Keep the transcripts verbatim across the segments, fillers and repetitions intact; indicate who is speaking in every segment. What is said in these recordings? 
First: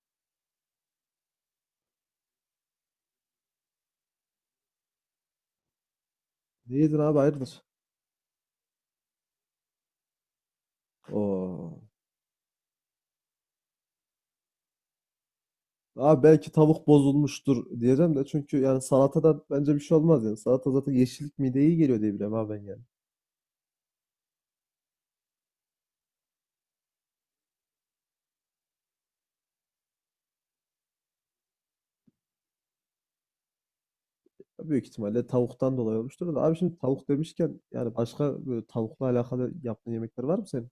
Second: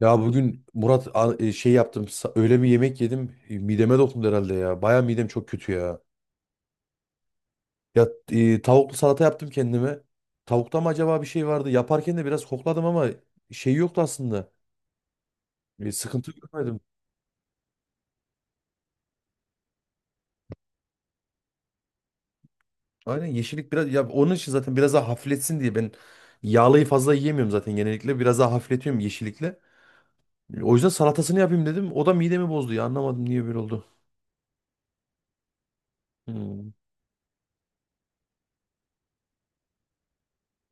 Speaker 1: Ya bugün Murat a- e, şey yaptım. sa- Öyle bir yemek yedim. e, Mideme dokundu herhalde ya. Baya midem çok kötü ya.
Speaker 2: Değildin abi, hayırdır?
Speaker 1: Ya e, tavuklu salata yaptım kendime. Tavukta mı acaba bir şey vardı?
Speaker 2: Oo.
Speaker 1: Yaparken de biraz kokladım ama şey yoktu aslında. E,
Speaker 2: Abi
Speaker 1: sıkıntı
Speaker 2: belki
Speaker 1: görmedim.
Speaker 2: tavuk bozulmuştur diyeceğim de, çünkü yani salatadan bence bir şey olmaz yani. Salata zaten yeşillik, mideye iyi geliyor diye biliyorum abi ben yani.
Speaker 1: Aynen, yeşillik biraz ya onun için zaten biraz daha hafifletsin diye ben yağlıyı fazla yiyemiyorum zaten genellikle. Biraz daha hafifletiyorum yeşillikle. E, O yüzden salatasını yapayım dedim. O da midemi bozdu ya. Anlamadım niye böyle oldu.
Speaker 2: Büyük ihtimalle tavuktan dolayı olmuştur da abi,
Speaker 1: Hmm.
Speaker 2: şimdi tavuk demişken yani başka böyle tavukla alakalı yaptığın yemekler var mı senin?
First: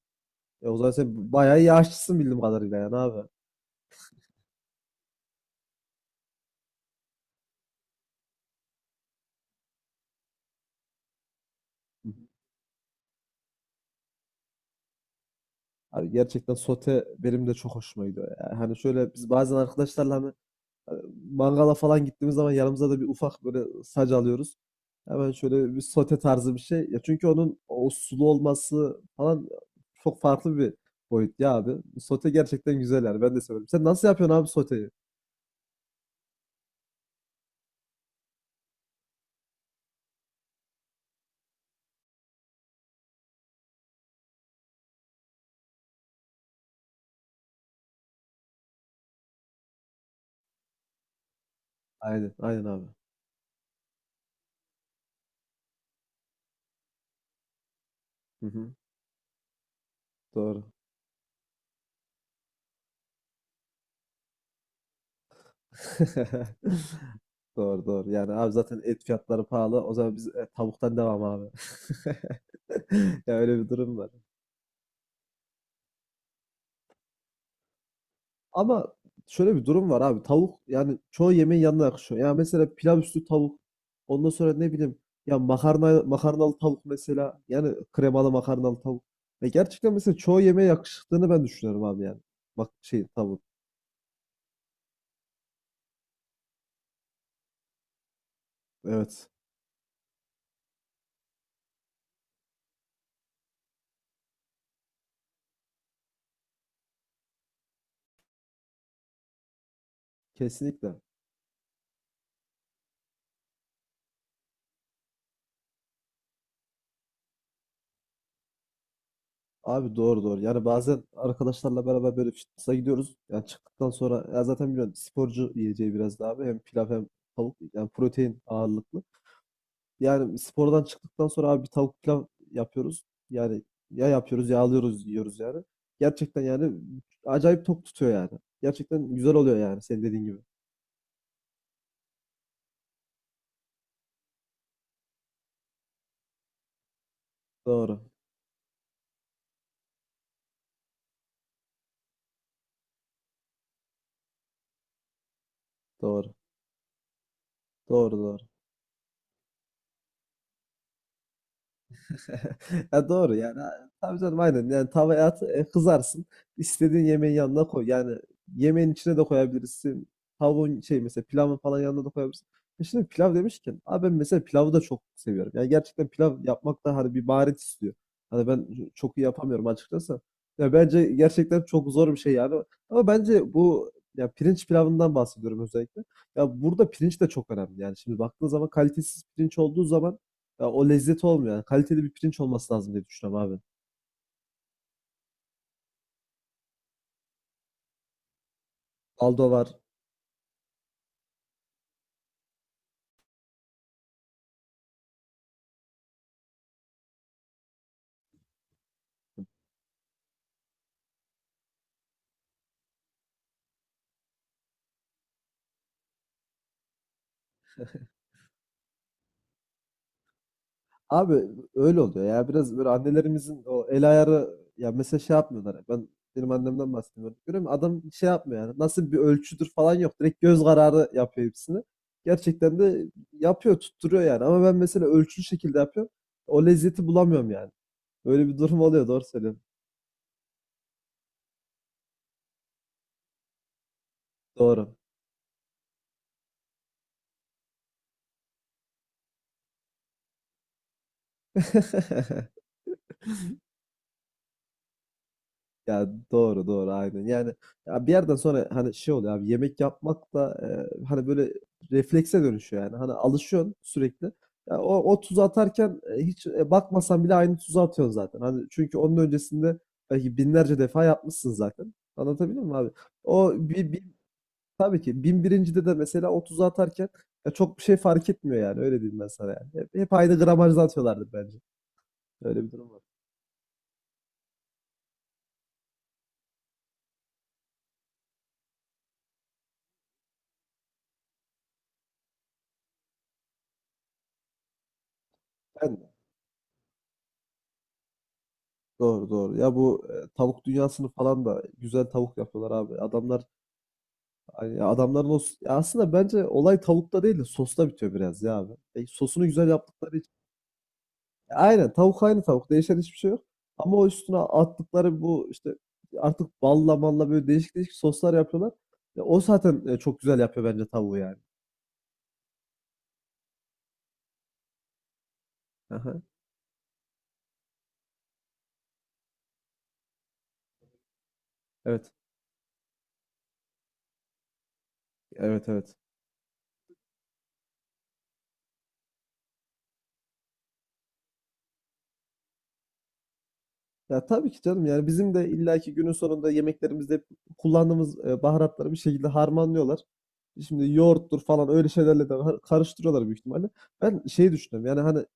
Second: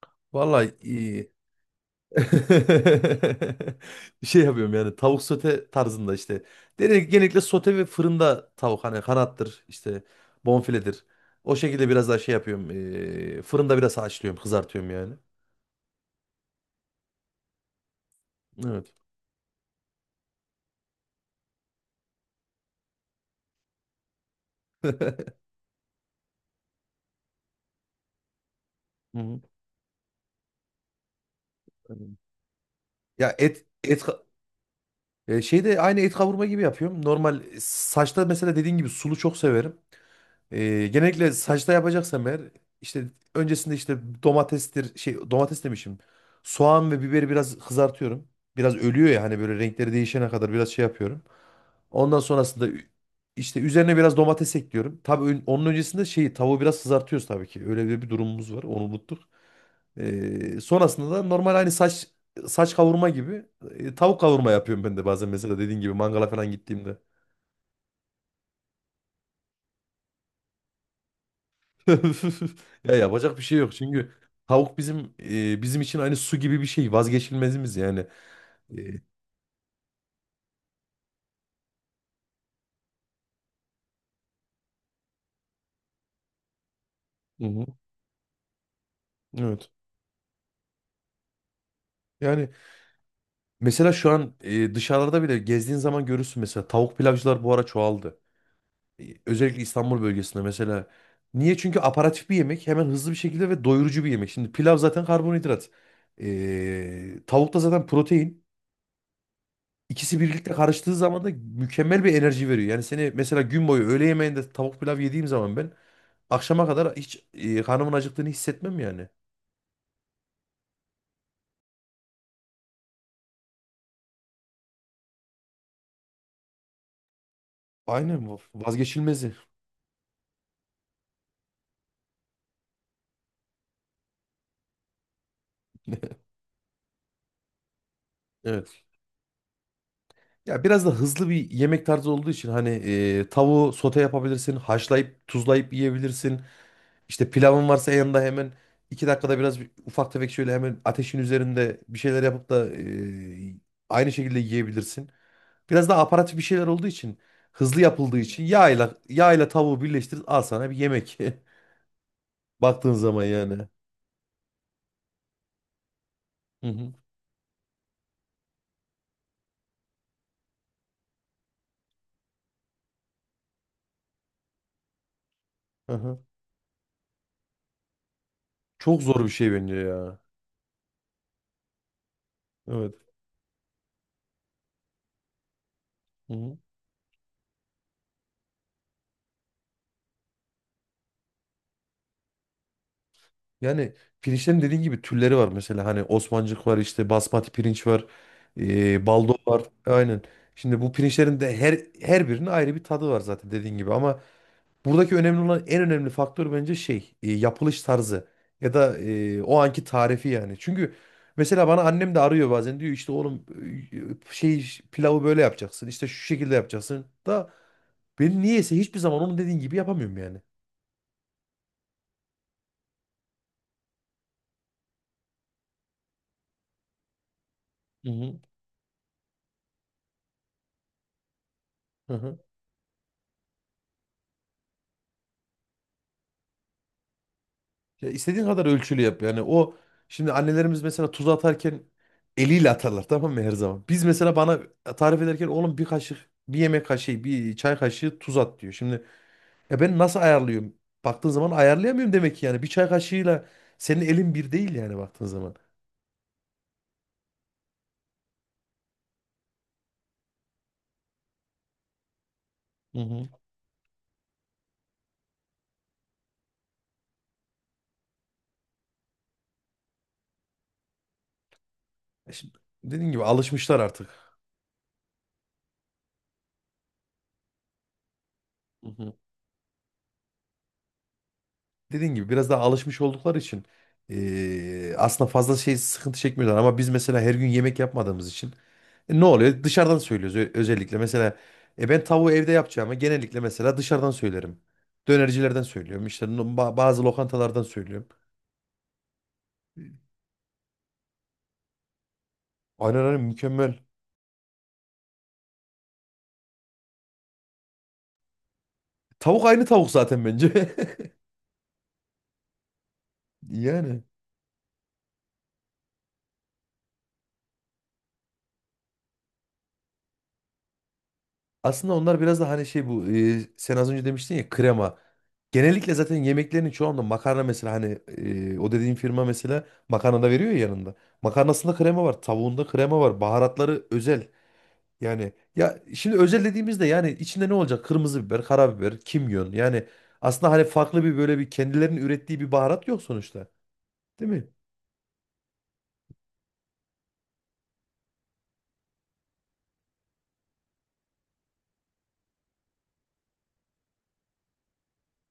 Speaker 2: E
Speaker 1: Vallahi
Speaker 2: o zaman
Speaker 1: e,
Speaker 2: sen bayağı iyi aşçısın bildiğim kadarıyla yani abi.
Speaker 1: bir şey yapıyorum yani, tavuk sote tarzında işte. Dedi genellikle sote ve fırında tavuk, hani kanattır işte, bonfiledir. O şekilde biraz
Speaker 2: Hı hı.
Speaker 1: daha şey yapıyorum. Eee, fırında biraz haşlıyorum, kızartıyorum yani.
Speaker 2: Abi gerçekten sote benim de çok hoşuma gidiyor. Yani hani
Speaker 1: Evet.
Speaker 2: şöyle, biz bazen arkadaşlarla hani mangala falan gittiğimiz zaman yanımıza da bir ufak böyle sac alıyoruz. Hemen şöyle bir sote tarzı bir şey. Ya çünkü onun o sulu olması
Speaker 1: Hı hı.
Speaker 2: falan çok farklı bir boyut ya abi.
Speaker 1: Anladım.
Speaker 2: Sote gerçekten güzel yani.
Speaker 1: Ya
Speaker 2: Ben de
Speaker 1: et
Speaker 2: severim. Sen
Speaker 1: et
Speaker 2: nasıl
Speaker 1: ka-
Speaker 2: yapıyorsun abi soteyi?
Speaker 1: e, şeyde aynı et kavurma gibi yapıyorum. Normal, e, saçta mesela dediğin gibi sulu çok severim. Ee, genellikle saçta yapacaksam eğer, işte öncesinde işte domatestir şey domates demişim. Soğan ve biberi biraz kızartıyorum. Biraz ölüyor ya, hani böyle renkleri değişene kadar biraz şey yapıyorum. Ondan
Speaker 2: Aynen, aynen
Speaker 1: sonrasında ü-
Speaker 2: abi.
Speaker 1: işte üzerine biraz domates ekliyorum. Tabii ön- onun öncesinde şeyi, tavuğu biraz kızartıyoruz tabii ki. Öyle bir bir
Speaker 2: Hı
Speaker 1: durumumuz var.
Speaker 2: hı.
Speaker 1: Onu unuttuk. Ee,
Speaker 2: Doğru.
Speaker 1: sonrasında da normal hani saç saç kavurma gibi, e, tavuk kavurma yapıyorum ben de bazen mesela, dediğin gibi mangala falan gittiğimde.
Speaker 2: Doğru doğru. Yani abi zaten et fiyatları pahalı. O zaman biz e, tavuktan devam abi.
Speaker 1: Ya
Speaker 2: Ya
Speaker 1: yapacak bir şey
Speaker 2: öyle bir
Speaker 1: yok
Speaker 2: durum var.
Speaker 1: çünkü tavuk bizim, e, bizim için aynı su gibi bir şey, vazgeçilmezimiz yani.
Speaker 2: Ama
Speaker 1: E,
Speaker 2: şöyle bir durum var abi. Tavuk yani çoğu yemeğin yanına yakışıyor. Ya mesela pilav üstü tavuk. Ondan sonra ne bileyim, ya makarna, makarnalı tavuk mesela.
Speaker 1: hı hı,
Speaker 2: Yani kremalı makarnalı tavuk. Ve
Speaker 1: evet.
Speaker 2: gerçekten mesela çoğu yemeğe yakıştığını ben düşünüyorum abi yani.
Speaker 1: Yani
Speaker 2: Bak şey, tavuk.
Speaker 1: mesela şu an e, dışarılarda bile gezdiğin zaman görürsün, mesela tavuk pilavcılar bu ara çoğaldı. E,
Speaker 2: Evet.
Speaker 1: özellikle İstanbul bölgesinde mesela. Niye? Çünkü aparatif bir yemek, hemen hızlı bir şekilde ve doyurucu bir yemek. Şimdi pilav zaten karbonhidrat. E, tavuk da zaten protein. İkisi birlikte
Speaker 2: Kesinlikle.
Speaker 1: karıştığı zaman da mükemmel bir enerji veriyor. Yani seni mesela gün boyu, öğle yemeğinde tavuk pilav yediğim zaman ben akşama kadar hiç e, karnımın acıktığını hissetmem yani.
Speaker 2: Abi doğru doğru. Yani bazen arkadaşlarla beraber böyle fitness'a gidiyoruz. Yani çıktıktan sonra ya zaten biliyorsun, sporcu yiyeceği biraz daha abi. Hem pilav hem tavuk. Yani
Speaker 1: Aynen
Speaker 2: protein
Speaker 1: bu
Speaker 2: ağırlıklı.
Speaker 1: vazgeçilmezi.
Speaker 2: Yani spordan çıktıktan sonra abi bir tavuk pilav yapıyoruz. Yani ya yapıyoruz ya alıyoruz yiyoruz yani. Gerçekten yani acayip tok tutuyor yani.
Speaker 1: Evet.
Speaker 2: Gerçekten güzel oluyor yani, senin dediğin gibi.
Speaker 1: Ya biraz da hızlı bir yemek tarzı olduğu için hani, e, tavuğu sote yapabilirsin, haşlayıp tuzlayıp yiyebilirsin. İşte pilavın varsa
Speaker 2: Doğru.
Speaker 1: yanında hemen iki dakikada biraz bir- ufak tefek şöyle hemen ateşin üzerinde bir şeyler yapıp da e, aynı şekilde yiyebilirsin. Biraz daha
Speaker 2: Doğru.
Speaker 1: aparatif bir şeyler olduğu için, hızlı
Speaker 2: Doğru
Speaker 1: yapıldığı
Speaker 2: doğru.
Speaker 1: için, yağla yağla tavuğu birleştir, al sana bir yemek. Baktığın
Speaker 2: Ya
Speaker 1: zaman
Speaker 2: doğru yani.
Speaker 1: yani.
Speaker 2: Tabii canım aynen. Yani tavaya at, e, kızarsın.
Speaker 1: Hı hı,
Speaker 2: İstediğin yemeğin yanına koy. Yani yemeğin içine de koyabilirsin. Tavuğun şey, mesela pilavın falan yanına da koyabilirsin. E şimdi pilav demişken abi, ben mesela pilavı da çok seviyorum. Yani
Speaker 1: hı
Speaker 2: gerçekten
Speaker 1: hı.
Speaker 2: pilav yapmak da hani bir maharet istiyor. Hani ben
Speaker 1: Çok
Speaker 2: çok iyi
Speaker 1: zor bir şey
Speaker 2: yapamıyorum
Speaker 1: bence
Speaker 2: açıkçası.
Speaker 1: ya.
Speaker 2: Ya bence gerçekten çok zor bir şey yani.
Speaker 1: Evet.
Speaker 2: Ama bence bu, ya pirinç pilavından bahsediyorum özellikle.
Speaker 1: Hı
Speaker 2: Ya
Speaker 1: hı.
Speaker 2: burada pirinç de çok önemli. Yani şimdi baktığın zaman kalitesiz pirinç olduğu zaman ya o lezzet olmuyor. Yani kaliteli bir pirinç olması lazım diye düşünüyorum abi.
Speaker 1: Yani pirinçlerin dediğin gibi türleri var mesela, hani Osmancık var, işte basmati pirinç var, e, baldo
Speaker 2: Aldo
Speaker 1: var.
Speaker 2: var.
Speaker 1: Aynen. Şimdi bu pirinçlerin de her her birinin ayrı bir tadı var zaten dediğin gibi, ama buradaki önemli olan, en önemli faktör bence şey, e, yapılış tarzı ya da e, o anki tarifi yani. Çünkü mesela bana annem de arıyor bazen, diyor işte oğlum, e, şey pilavı böyle yapacaksın, işte şu şekilde yapacaksın da, ben niyeyse hiçbir zaman onun dediğin gibi yapamıyorum yani.
Speaker 2: Abi öyle oluyor ya. Biraz böyle annelerimizin o el ayarı, ya mesela şey yapmıyorlar. Ben benim annemden bahsediyorum. Görüyor musun? Adam
Speaker 1: Hı
Speaker 2: şey
Speaker 1: hı.
Speaker 2: yapmıyor yani. Nasıl bir ölçüdür falan yok. Direkt göz kararı yapıyor hepsini.
Speaker 1: Hı hı.
Speaker 2: Gerçekten de yapıyor, tutturuyor yani. Ama ben mesela ölçülü şekilde yapıyorum. O lezzeti bulamıyorum yani.
Speaker 1: Ya
Speaker 2: Öyle
Speaker 1: istediğin
Speaker 2: bir
Speaker 1: kadar
Speaker 2: durum
Speaker 1: ölçülü
Speaker 2: oluyor. Doğru
Speaker 1: yap yani.
Speaker 2: söylüyorsun.
Speaker 1: O, şimdi annelerimiz mesela tuz atarken eliyle atarlar, tamam mı, her zaman. Biz mesela, bana
Speaker 2: Doğru.
Speaker 1: tarif ederken oğlum bir kaşık, bir yemek kaşığı, bir çay kaşığı tuz at diyor. Şimdi ya ben nasıl ayarlıyorum? Baktığın zaman ayarlayamıyorum demek ki yani. Bir çay kaşığıyla senin elin bir değil yani, baktığın zaman.
Speaker 2: Ya doğru doğru aynen. Yani ya bir yerden sonra hani şey oluyor abi, yemek yapmak da, e, hani böyle reflekse dönüşüyor yani.
Speaker 1: Hı
Speaker 2: Hani
Speaker 1: hı.
Speaker 2: alışıyorsun sürekli. Ya o, o tuzu atarken, e, hiç e, bakmasan bile aynı tuzu atıyorsun zaten. Hani çünkü onun öncesinde belki binlerce defa yapmışsın zaten.
Speaker 1: E şimdi,
Speaker 2: Anlatabildim mi abi?
Speaker 1: dediğin gibi
Speaker 2: O
Speaker 1: alışmışlar
Speaker 2: bir, bir-
Speaker 1: artık.
Speaker 2: tabii ki bin birincide de mesela o tuzu atarken ya çok bir şey fark etmiyor yani.
Speaker 1: Hı
Speaker 2: Öyle
Speaker 1: hı.
Speaker 2: diyeyim ben sana yani. Hep, hep aynı gramajda atıyorlardı bence.
Speaker 1: Dediğin gibi biraz
Speaker 2: Öyle
Speaker 1: daha
Speaker 2: bir durum var.
Speaker 1: alışmış oldukları için eee, aslında fazla şey, sıkıntı çekmiyorlar. Ama biz mesela her gün yemek yapmadığımız için e, ne oluyor? Dışarıdan söylüyoruz, ö- özellikle. Mesela e, ben tavuğu evde yapacağımı, genellikle mesela dışarıdan söylerim. Dönercilerden
Speaker 2: Ben
Speaker 1: söylüyorum.
Speaker 2: de.
Speaker 1: İşte no- ba- bazı lokantalardan söylüyorum.
Speaker 2: Doğru doğru. Ya bu e, tavuk dünyasını falan da güzel tavuk yapıyorlar abi.
Speaker 1: Aynen, aynen,
Speaker 2: Adamlar,
Speaker 1: mükemmel.
Speaker 2: hani adamların o s- ya aslında bence olay tavukta değil de sosta bitiyor biraz ya abi. E, sosunu
Speaker 1: Tavuk
Speaker 2: güzel
Speaker 1: aynı tavuk
Speaker 2: yaptıkları
Speaker 1: zaten
Speaker 2: için.
Speaker 1: bence.
Speaker 2: E, aynen, tavuk aynı tavuk. Değişen hiçbir şey yok. Ama o
Speaker 1: Yani
Speaker 2: üstüne attıkları bu işte artık balla malla böyle değişik değişik soslar yapıyorlar. Ya o zaten e, çok güzel yapıyor bence tavuğu yani.
Speaker 1: aslında onlar biraz da hani şey, bu e, sen az önce demiştin ya, krema. Genellikle zaten
Speaker 2: Aha.
Speaker 1: yemeklerin çoğunda makarna mesela hani, e, o dediğin firma mesela makarna da veriyor ya yanında. Makarnasında krema
Speaker 2: Evet.
Speaker 1: var, tavuğunda krema var, baharatları özel. Yani
Speaker 2: Evet
Speaker 1: ya
Speaker 2: evet.
Speaker 1: şimdi özel dediğimizde yani içinde ne olacak? Kırmızı biber, karabiber, kimyon. Yani aslında hani farklı bir böyle bir kendilerinin ürettiği bir baharat yok sonuçta.
Speaker 2: Ya
Speaker 1: Değil
Speaker 2: tabii
Speaker 1: mi?
Speaker 2: ki canım, yani bizim de illaki günün sonunda yemeklerimizde hep kullandığımız e, baharatları bir şekilde harmanlıyorlar. Şimdi yoğurttur falan öyle şeylerle de har- karıştırıyorlar büyük ihtimalle. Ben şey düşünüyorum yani, hani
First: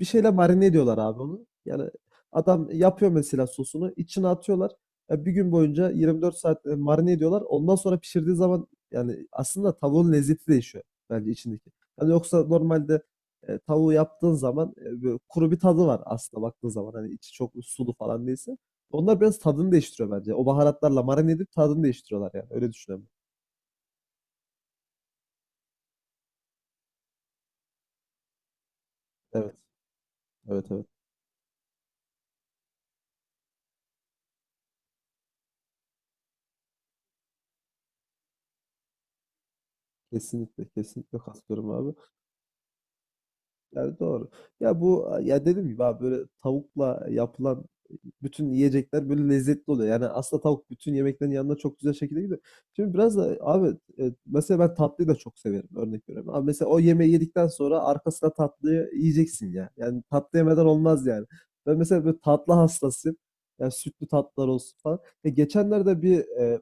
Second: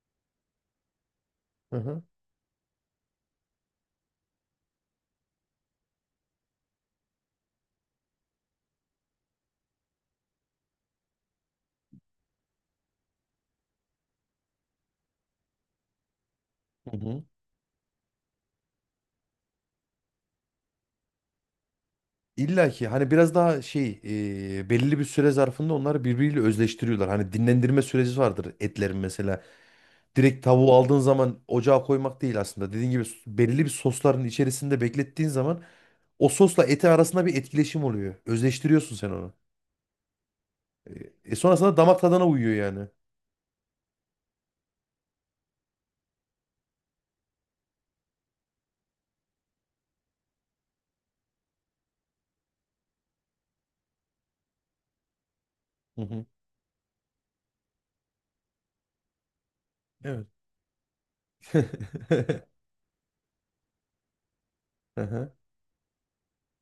Speaker 2: bir şeyle marine ediyorlar abi onu.
Speaker 1: Hı
Speaker 2: Yani
Speaker 1: hı.
Speaker 2: adam yapıyor, mesela sosunu içine atıyorlar. Ya bir gün boyunca yirmi dört saat e, marine ediyorlar. Ondan sonra pişirdiği zaman yani aslında tavuğun lezzeti değişiyor bence içindeki. Yani yoksa normalde e, tavuğu yaptığın zaman e, böyle kuru bir tadı var aslında baktığın zaman.
Speaker 1: Hı
Speaker 2: Hani
Speaker 1: hı.
Speaker 2: içi çok sulu falan değilse. Onlar biraz tadını değiştiriyor bence. O baharatlarla marine edip tadını değiştiriyorlar yani.
Speaker 1: İlla
Speaker 2: Öyle
Speaker 1: ki
Speaker 2: düşünüyorum.
Speaker 1: hani biraz daha şey, e, belirli bir süre zarfında onları birbiriyle özleştiriyorlar. Hani dinlendirme süreci vardır etlerin mesela.
Speaker 2: Evet.
Speaker 1: Direkt
Speaker 2: Evet
Speaker 1: tavuğu
Speaker 2: evet.
Speaker 1: aldığın zaman ocağa koymak değil aslında. Dediğin gibi, s- belirli bir sosların içerisinde beklettiğin zaman o sosla eti arasında bir etkileşim oluyor. Özleştiriyorsun sen onu.
Speaker 2: Kesinlikle.
Speaker 1: E,
Speaker 2: Kesinlikle
Speaker 1: e,
Speaker 2: katılıyorum
Speaker 1: sonrasında
Speaker 2: abi.
Speaker 1: damak tadına uyuyor yani.
Speaker 2: Yani doğru. Ya bu, ya dedim gibi abi, böyle tavukla yapılan bütün yiyecekler böyle lezzetli oluyor. Yani aslında tavuk bütün yemeklerin yanına çok güzel şekilde gidiyor. Şimdi biraz da abi, e, mesela ben tatlıyı da çok severim,
Speaker 1: Hı
Speaker 2: örnek
Speaker 1: hı.
Speaker 2: veriyorum. Abi mesela o yemeği yedikten sonra arkasına tatlıyı yiyeceksin ya. Yani
Speaker 1: Evet.
Speaker 2: tatlı yemeden olmaz yani. Ben mesela böyle tatlı hastasıyım. Yani sütlü tatlılar olsun falan.
Speaker 1: Hı
Speaker 2: Ya
Speaker 1: hı,
Speaker 2: geçenlerde bir e,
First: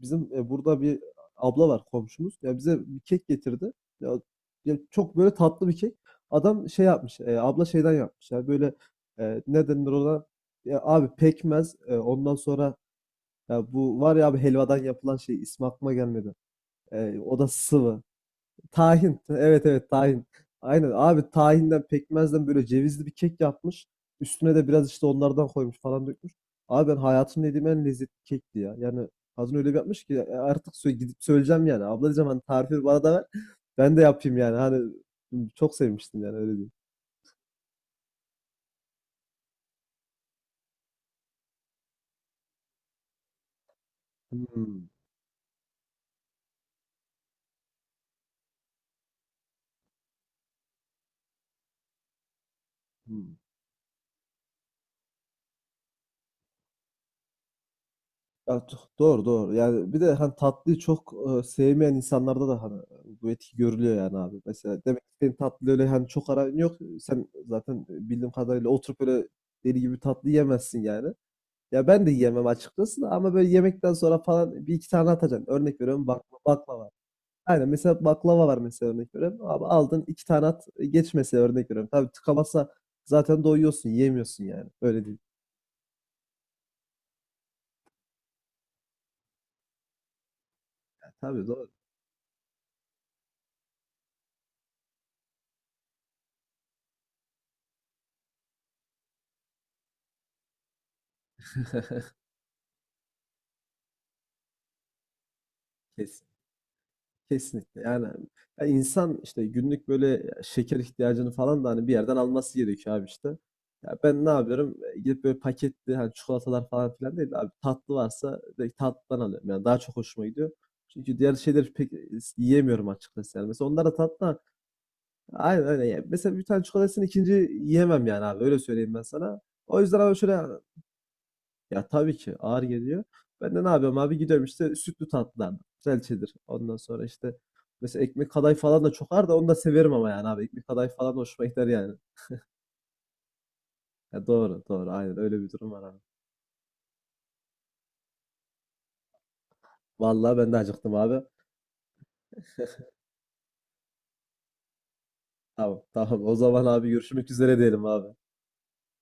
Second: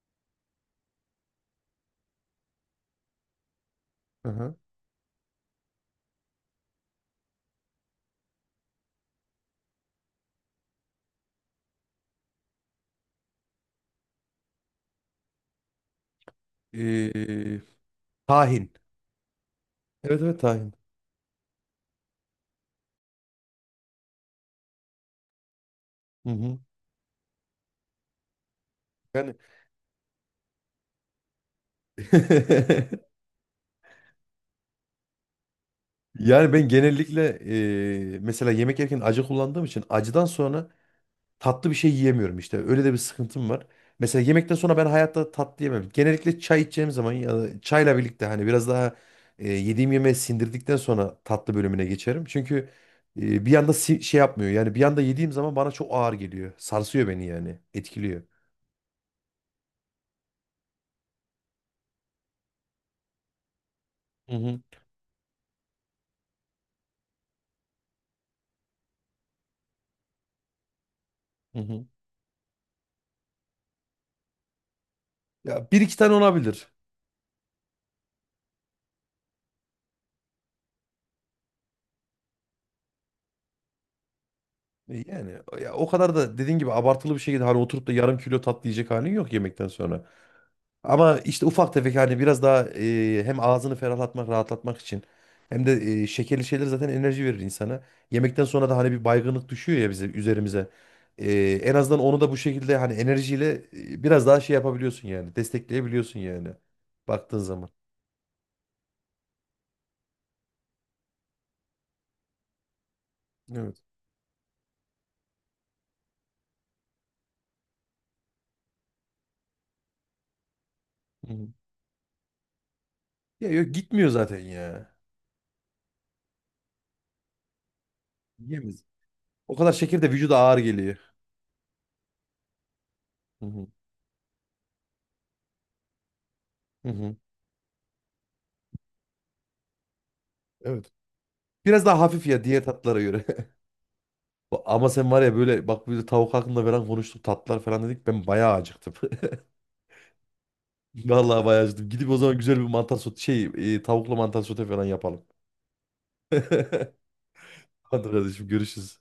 Speaker 2: bizim e, burada bir abla var, komşumuz. Ya bize bir kek getirdi. Ya,
Speaker 1: hı hı.
Speaker 2: ya çok böyle tatlı bir kek. Adam şey yapmış, e, abla şeyden yapmış yani, böyle, e, ne denir ona? Ya abi pekmez, e, ondan sonra ya bu var ya abi, helvadan yapılan şey, ismi aklıma gelmedi. E, o da
Speaker 1: Ee,
Speaker 2: sıvı.
Speaker 1: Tahin.
Speaker 2: Tahin. Evet evet,
Speaker 1: Evet,
Speaker 2: tahin.
Speaker 1: evet, tahin.
Speaker 2: Aynen abi, tahinden pekmezden böyle cevizli bir kek yapmış. Üstüne de biraz işte onlardan koymuş, falan
Speaker 1: Hı
Speaker 2: dökmüş.
Speaker 1: hı.
Speaker 2: Abi ben hayatımda yediğim en lezzetli kekti ya. Yani
Speaker 1: Yani
Speaker 2: kadın öyle bir yapmış ki ya, artık sö- gidip söyleyeceğim yani. Abla diyeceğim, hani tarifi bana da ver. Ben de yapayım yani. Hani çok sevmiştim yani, öyle
Speaker 1: yani ben
Speaker 2: diyeyim.
Speaker 1: genellikle, e, mesela yemek yerken acı kullandığım için acıdan sonra tatlı bir şey yiyemiyorum işte. Öyle de bir sıkıntım var. Mesela yemekten sonra ben
Speaker 2: Hmm,
Speaker 1: hayatta tatlı yemem. Genellikle çay içeceğim zaman ya da çayla birlikte hani biraz daha e, yediğim yemeği sindirdikten sonra tatlı bölümüne geçerim. Çünkü
Speaker 2: hmm.
Speaker 1: e, bir anda si- şey yapmıyor. Yani bir anda yediğim zaman bana çok ağır geliyor. Sarsıyor beni yani. Etkiliyor.
Speaker 2: Ya do- doğru doğru. Yani bir de hani tatlıyı çok e, sevmeyen insanlarda da hani e, bu etki görülüyor yani
Speaker 1: Hı
Speaker 2: abi.
Speaker 1: hı,
Speaker 2: Mesela demek ki senin tatlı, öyle hani çok aran yok. Sen zaten e, bildiğim kadarıyla oturup öyle deli gibi tatlı yemezsin yani.
Speaker 1: hı hı.
Speaker 2: Ya ben de yiyemem açıkçası da, ama böyle yemekten sonra falan bir iki tane atacaksın.
Speaker 1: Ya bir
Speaker 2: Örnek
Speaker 1: iki
Speaker 2: veriyorum
Speaker 1: tane
Speaker 2: bakla,
Speaker 1: olabilir.
Speaker 2: baklava. Aynen, mesela baklava var mesela, örnek veriyorum. Abi aldın iki tane at e, geç mesela, örnek veriyorum. Tabii tıkamazsa zaten doyuyorsun, yiyemiyorsun yani.
Speaker 1: E,
Speaker 2: Öyle değil.
Speaker 1: Yani ya o kadar da dediğin gibi abartılı bir şekilde hani oturup da yarım kilo tatlı yiyecek halin yok yemekten sonra.
Speaker 2: Yani
Speaker 1: Ama işte
Speaker 2: tabii doğru.
Speaker 1: ufak tefek hani biraz daha, e, hem ağzını ferahlatmak, rahatlatmak için, hem de e, şekerli şeyler zaten enerji verir insana. Yemekten sonra da hani bir baygınlık düşüyor ya bize üzerimize. E, En azından onu da bu şekilde hani enerjiyle e, biraz daha şey yapabiliyorsun yani. Destekleyebiliyorsun
Speaker 2: Kesin.
Speaker 1: yani. Baktığın zaman.
Speaker 2: Kesinlikle yani, ya insan işte günlük böyle şeker ihtiyacını falan da hani bir yerden alması gerekiyor abi işte.
Speaker 1: Evet.
Speaker 2: Ya ben ne yapıyorum? E, gidip böyle paketli hani çikolatalar falan filan değil de, abi tatlı varsa direkt tatlıdan alıyorum. Yani daha çok hoşuma gidiyor. Çünkü
Speaker 1: Hı
Speaker 2: diğer
Speaker 1: hı.
Speaker 2: şeyleri pek e, yiyemiyorum açıkçası yani.
Speaker 1: Ya
Speaker 2: Mesela
Speaker 1: yok,
Speaker 2: onlar da
Speaker 1: gitmiyor
Speaker 2: tatlı ama
Speaker 1: zaten ya.
Speaker 2: aynen öyle. Yani mesela bir tane çikolatasını ikinci yiyemem yani abi, öyle
Speaker 1: Yiyemez.
Speaker 2: söyleyeyim ben sana.
Speaker 1: O kadar
Speaker 2: O yüzden
Speaker 1: şeker de
Speaker 2: abi
Speaker 1: vücuda
Speaker 2: şöyle,
Speaker 1: ağır geliyor.
Speaker 2: ya tabii ki ağır geliyor.
Speaker 1: Hı
Speaker 2: Ben de
Speaker 1: hı.
Speaker 2: ne yapıyorum abi? Gidiyorum işte sütlü tatlılardan. Güzelçedir. Ondan
Speaker 1: Hı
Speaker 2: sonra
Speaker 1: hı.
Speaker 2: işte mesela ekmek kadayıf falan da çok ağır, da onu da severim ama yani abi. Ekmek
Speaker 1: Evet.
Speaker 2: kadayıf falan da hoşuma gider
Speaker 1: Biraz
Speaker 2: yani.
Speaker 1: daha hafif ya diğer tatlara göre.
Speaker 2: Ya doğru
Speaker 1: Bu- Ama
Speaker 2: doğru
Speaker 1: sen
Speaker 2: aynen,
Speaker 1: var ya,
Speaker 2: öyle bir
Speaker 1: böyle
Speaker 2: durum var
Speaker 1: bak,
Speaker 2: abi.
Speaker 1: biz de tavuk hakkında falan konuştuk, tatlılar falan dedik. Ben bayağı acıktım.
Speaker 2: Vallahi ben de acıktım abi.
Speaker 1: Vallahi bayağı acıktım. Gidip o zaman güzel bir mantar sote şey e, tavuklu mantar sote falan yapalım.
Speaker 2: Tamam tamam, o zaman abi görüşmek üzere diyelim
Speaker 1: Hadi
Speaker 2: abi.
Speaker 1: kardeşim, görüşürüz.